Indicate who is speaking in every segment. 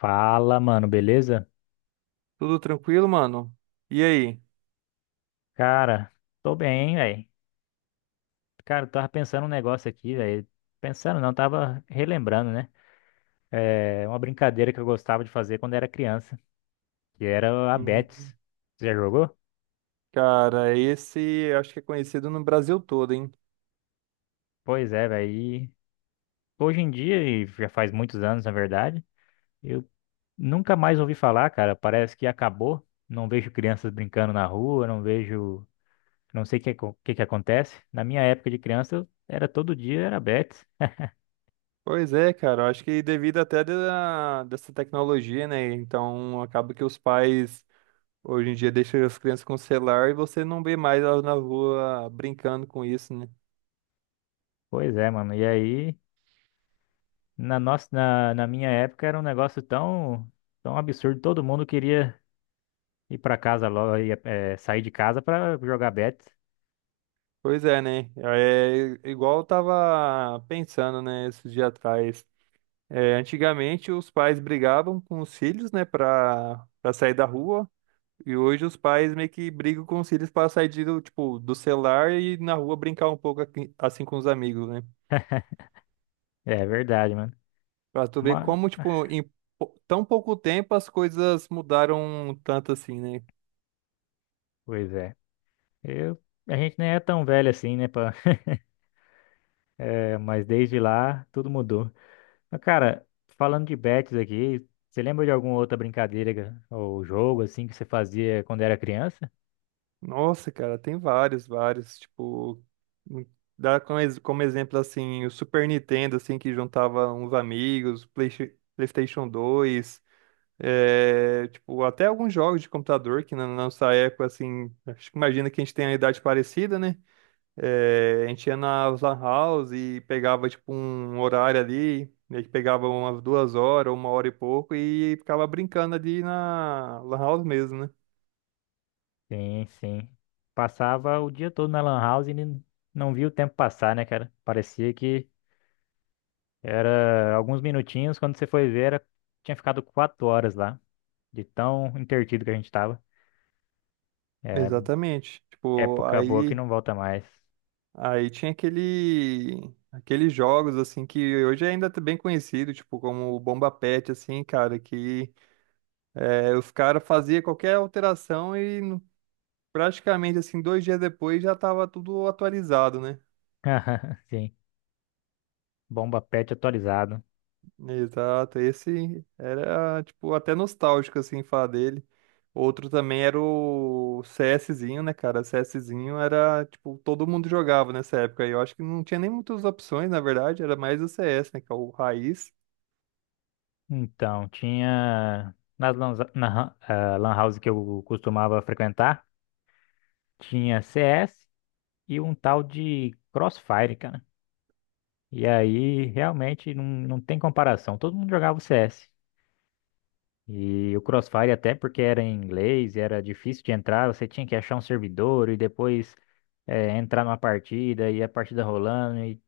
Speaker 1: Fala, mano, beleza?
Speaker 2: Tudo tranquilo, mano? E aí?
Speaker 1: Cara, tô bem, velho. Cara, eu tava pensando um negócio aqui, velho. Pensando não, tava relembrando, né? É uma brincadeira que eu gostava de fazer quando era criança, que era a
Speaker 2: Hum,
Speaker 1: Betis. Você já jogou?
Speaker 2: cara, esse acho que é conhecido no Brasil todo, hein?
Speaker 1: Pois é, velho. E hoje em dia, já faz muitos anos, na verdade, eu nunca mais ouvi falar, cara. Parece que acabou. Não vejo crianças brincando na rua, não vejo. Não sei o que que acontece. Na minha época de criança, eu era todo dia, era Betis.
Speaker 2: Pois é, cara, eu acho que devido dessa tecnologia, né? Então acaba que os pais hoje em dia deixam as crianças com o celular e você não vê mais elas na rua brincando com isso, né?
Speaker 1: Pois é, mano. E aí, na minha época era um negócio tão, tão absurdo. Todo mundo queria ir pra casa logo, sair de casa pra jogar bet.
Speaker 2: Pois é, né? É igual eu tava pensando, né, esses dias atrás. É, antigamente os pais brigavam com os filhos, né, pra sair da rua. E hoje os pais meio que brigam com os filhos para sair tipo, do celular e na rua brincar um pouco assim com os amigos, né?
Speaker 1: É verdade, mano.
Speaker 2: Pra tu ver
Speaker 1: Mas,
Speaker 2: como, tipo, em tão pouco tempo as coisas mudaram tanto assim, né?
Speaker 1: pois é. Eu, a gente nem é tão velho assim, né, pá? Eh, mas desde lá tudo mudou. Mas, cara, falando de bets aqui, você lembra de alguma outra brincadeira ou jogo assim que você fazia quando era criança?
Speaker 2: Nossa, cara, tem vários, tipo, hum, dá como exemplo, assim, o Super Nintendo, assim, que juntava uns amigos, PlayStation 2, é, tipo, até alguns jogos de computador que na nossa época, assim, acho que imagina que a gente tem a idade parecida, né? É, a gente ia nas lan house e pegava tipo um horário ali, meio que pegava umas duas horas, uma hora e pouco e ficava brincando ali na lan house mesmo, né?
Speaker 1: Sim, sim. Passava o dia todo na Lan House e não via o tempo passar, né, cara? Parecia que era alguns minutinhos, quando você foi ver, tinha ficado 4 horas lá, de tão entretido que a gente tava. É,
Speaker 2: Exatamente. Tipo,
Speaker 1: época boa que
Speaker 2: aí,
Speaker 1: não volta mais.
Speaker 2: aí tinha aqueles jogos assim que hoje ainda tá bem conhecido, tipo como o Bomba Patch assim, cara, que é, os caras faziam qualquer alteração praticamente assim dois dias depois já tava tudo atualizado, né?
Speaker 1: Sim, bomba pet atualizado.
Speaker 2: Exato, esse era, tipo, até nostálgico, assim, falar dele. Outro também era o CSzinho, né, cara? CSzinho era, tipo, todo mundo jogava nessa época. E eu acho que não tinha nem muitas opções, na verdade, era mais o CS, né, que é o raiz.
Speaker 1: Então, tinha nas lan, na, ah, lan house que eu costumava frequentar, tinha CS e um tal de Crossfire, cara. E aí, realmente, não tem comparação. Todo mundo jogava o CS. E o Crossfire, até porque era em inglês, era difícil de entrar, você tinha que achar um servidor e depois entrar numa partida e a partida rolando.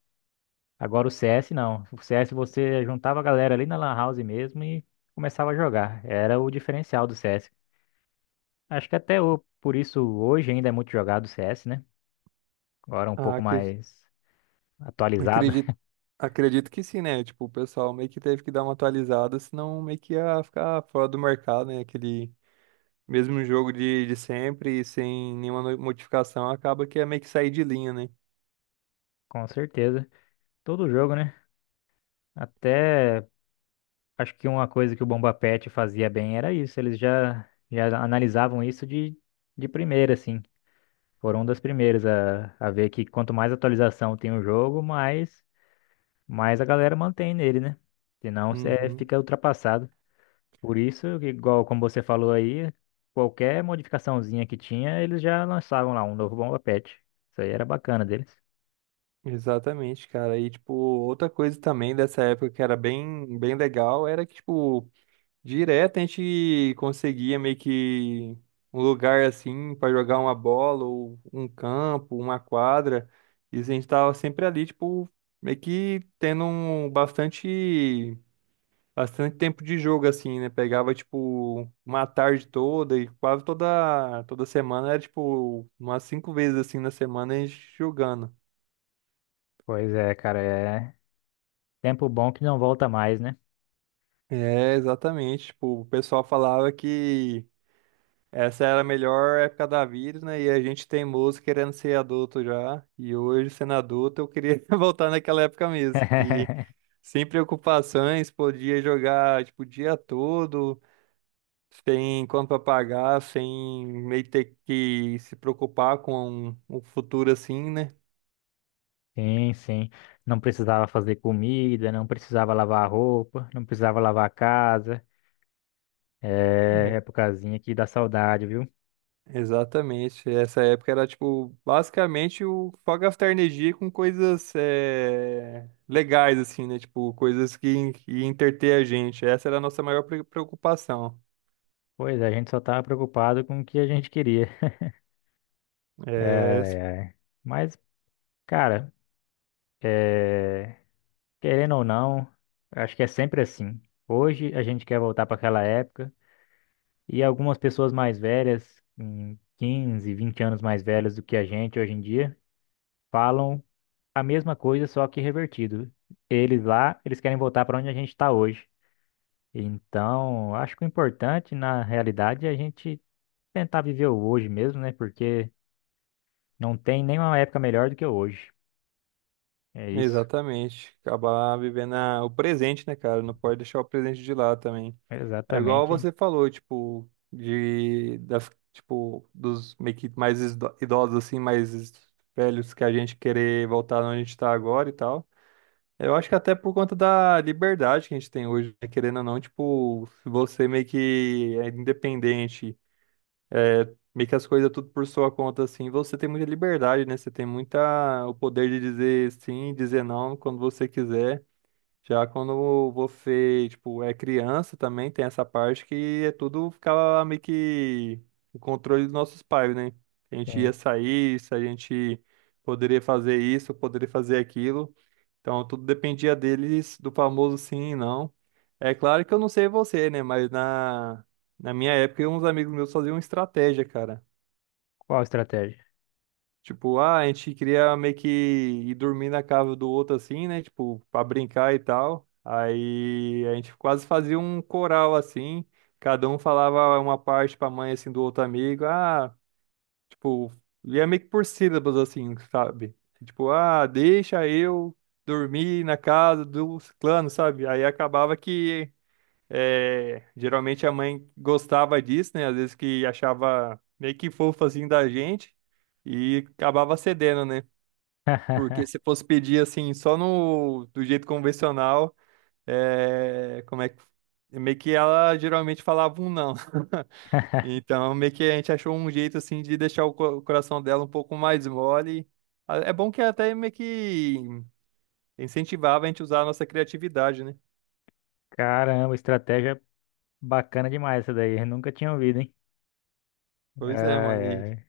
Speaker 1: Agora o CS não. O CS você juntava a galera ali na Lan House mesmo e começava a jogar. Era o diferencial do CS. Acho que até o... por isso hoje ainda é muito jogado o CS, né? Agora é um
Speaker 2: Ah,
Speaker 1: pouco
Speaker 2: acre-
Speaker 1: mais atualizado.
Speaker 2: acredito, acredito que sim, né? Tipo, o pessoal meio que teve que dar uma atualizada, senão meio que ia ficar fora do mercado, né? Aquele mesmo jogo de sempre, sem nenhuma modificação, acaba que ia meio que sair de linha, né?
Speaker 1: Com certeza. Todo jogo, né? Até. Acho que uma coisa que o Bomba Pet fazia bem era isso. Eles já analisavam isso de primeira, assim. Foram um das primeiras a ver que quanto mais atualização tem o jogo, mais, mais a galera mantém nele, né? Senão você
Speaker 2: Uhum.
Speaker 1: fica ultrapassado. Por isso, que, igual como você falou aí, qualquer modificaçãozinha que tinha, eles já lançavam lá um novo Bomba Pet. Isso aí era bacana deles.
Speaker 2: Exatamente, cara. E, tipo, outra coisa também dessa época que era bem legal era que, tipo, direto a gente conseguia meio que um lugar assim para jogar uma bola ou um campo, uma quadra. E a gente tava sempre ali, tipo, meio que tendo um bastante tempo de jogo, assim, né? Pegava, tipo, uma tarde toda e quase toda semana era, tipo, umas cinco vezes assim na semana a gente jogando.
Speaker 1: Pois é, cara, é tempo bom que não volta mais, né?
Speaker 2: É, exatamente. Tipo, o pessoal falava que essa era a melhor época da vida, né? E a gente teimoso querendo ser adulto já. E hoje, sendo adulto, eu queria voltar naquela época mesmo, que sem preocupações, podia jogar, tipo, o dia todo, sem conta pra pagar, sem meio ter que se preocupar com o futuro assim, né?
Speaker 1: Sim, sim. Não precisava fazer comida, não precisava lavar roupa, não precisava lavar a casa. É épocazinha que dá saudade, viu?
Speaker 2: Exatamente. Essa época era, tipo, basicamente o só gastar energia com coisas legais, assim, né? Tipo, coisas que entreter a gente. Essa era a nossa maior preocupação.
Speaker 1: Pois é, a gente só tava preocupado com o que a gente queria.
Speaker 2: É,
Speaker 1: Ai, ai. Mas, cara, é, querendo ou não, acho que é sempre assim. Hoje a gente quer voltar para aquela época e algumas pessoas mais velhas, 15, 20 anos mais velhas do que a gente hoje em dia, falam a mesma coisa, só que revertido. Eles lá, eles querem voltar para onde a gente está hoje. Então, acho que o importante na realidade é a gente tentar viver o hoje mesmo, né? Porque não tem nenhuma época melhor do que hoje. É isso.
Speaker 2: exatamente. Acabar vivendo o presente, né, cara? Não pode deixar o presente de lado também. É igual
Speaker 1: Exatamente.
Speaker 2: você falou, tipo, tipo, dos meio que mais idosos, assim, mais velhos que a gente querer voltar onde a gente tá agora e tal. Eu acho que até por conta da liberdade que a gente tem hoje, né? Querendo ou não, tipo, se você meio que é independente, meio que as coisas tudo por sua conta, assim, você tem muita liberdade, né? Você tem muita o poder de dizer sim, dizer não quando você quiser. Já quando você, tipo, é criança também tem essa parte que é tudo ficava meio que o controle dos nossos pais, né? A gente ia
Speaker 1: Sim.
Speaker 2: sair, se a gente poderia fazer isso, poderia fazer aquilo. Então, tudo dependia deles, do famoso sim e não. É claro que eu não sei você, né? Mas na minha época, uns amigos meus faziam estratégia, cara.
Speaker 1: Qual a estratégia?
Speaker 2: Tipo, ah, a gente queria meio que ir dormir na casa do outro assim, né? Tipo, pra brincar e tal. Aí a gente quase fazia um coral assim. Cada um falava uma parte pra mãe assim do outro amigo. Ah. Tipo, e é meio que por sílabas, assim, sabe? Tipo, ah, deixa eu dormir na casa do ciclano, sabe? Aí acabava que, é, geralmente a mãe gostava disso, né? Às vezes que achava meio que fofo, assim, da gente e acabava cedendo, né? Porque se fosse pedir, assim, só no, do jeito convencional, é, como é que... Meio que ela geralmente falava um não. Então, meio que a gente achou um jeito assim de deixar o coração dela um pouco mais mole. É bom que até meio que incentivava a gente a usar a nossa criatividade, né?
Speaker 1: Caramba, estratégia bacana demais essa daí. Eu nunca tinha ouvido, hein?
Speaker 2: Pois é,
Speaker 1: Ai,
Speaker 2: mano.
Speaker 1: ai.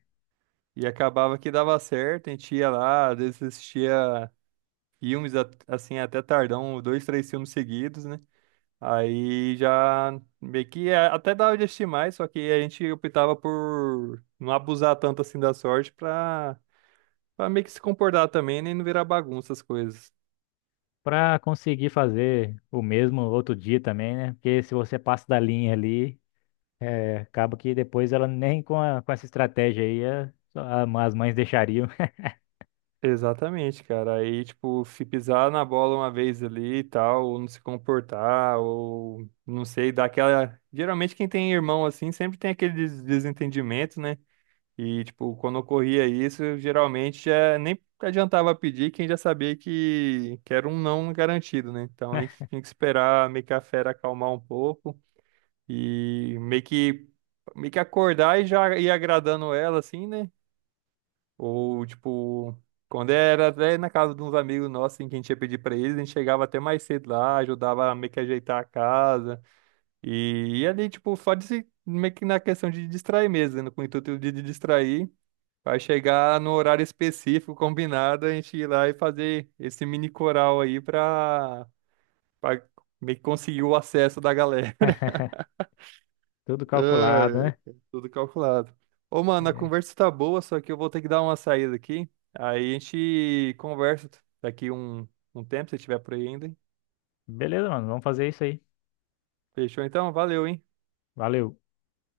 Speaker 2: E acabava que dava certo, a gente ia lá, às vezes assistia filmes assim até tardão, dois, três filmes seguidos, né? Aí já meio que até dava de assistir mais, só que a gente optava por não abusar tanto assim da sorte pra meio que se comportar também, nem não virar bagunça as coisas.
Speaker 1: Pra conseguir fazer o mesmo outro dia também, né? Porque se você passa da linha ali. É, acaba que depois ela nem com essa estratégia aí só as mães deixariam.
Speaker 2: Exatamente, cara. Aí, tipo, se pisar na bola uma vez ali e tal, ou não se comportar, ou não sei, dá aquela. Geralmente, quem tem irmão assim sempre tem aquele desentendimento, né? E, tipo, quando ocorria isso, geralmente já nem adiantava pedir, quem já sabia que era um não garantido, né? Então a gente tinha que esperar meio que a fera acalmar um pouco e meio que acordar e já ir agradando ela, assim, né? Ou, tipo, quando era até na casa de uns amigos nossos, assim, que a gente ia pedir pra eles, a gente chegava até mais cedo lá, ajudava a meio que ajeitar a casa. E ali, tipo, só de se, meio que na questão de distrair mesmo, né? Com o intuito de distrair, vai chegar no horário específico, combinado, a gente ir lá e fazer esse mini coral aí pra meio que conseguir o acesso da galera.
Speaker 1: Tudo calculado,
Speaker 2: Ai,
Speaker 1: né?
Speaker 2: cara, tudo calculado. Ô, mano, a
Speaker 1: É.
Speaker 2: conversa tá boa, só que eu vou ter que dar uma saída aqui. Aí a gente conversa daqui um tempo, se tiver por aí ainda.
Speaker 1: Beleza, mano, vamos fazer isso aí.
Speaker 2: Fechou então? Valeu, hein?
Speaker 1: Valeu.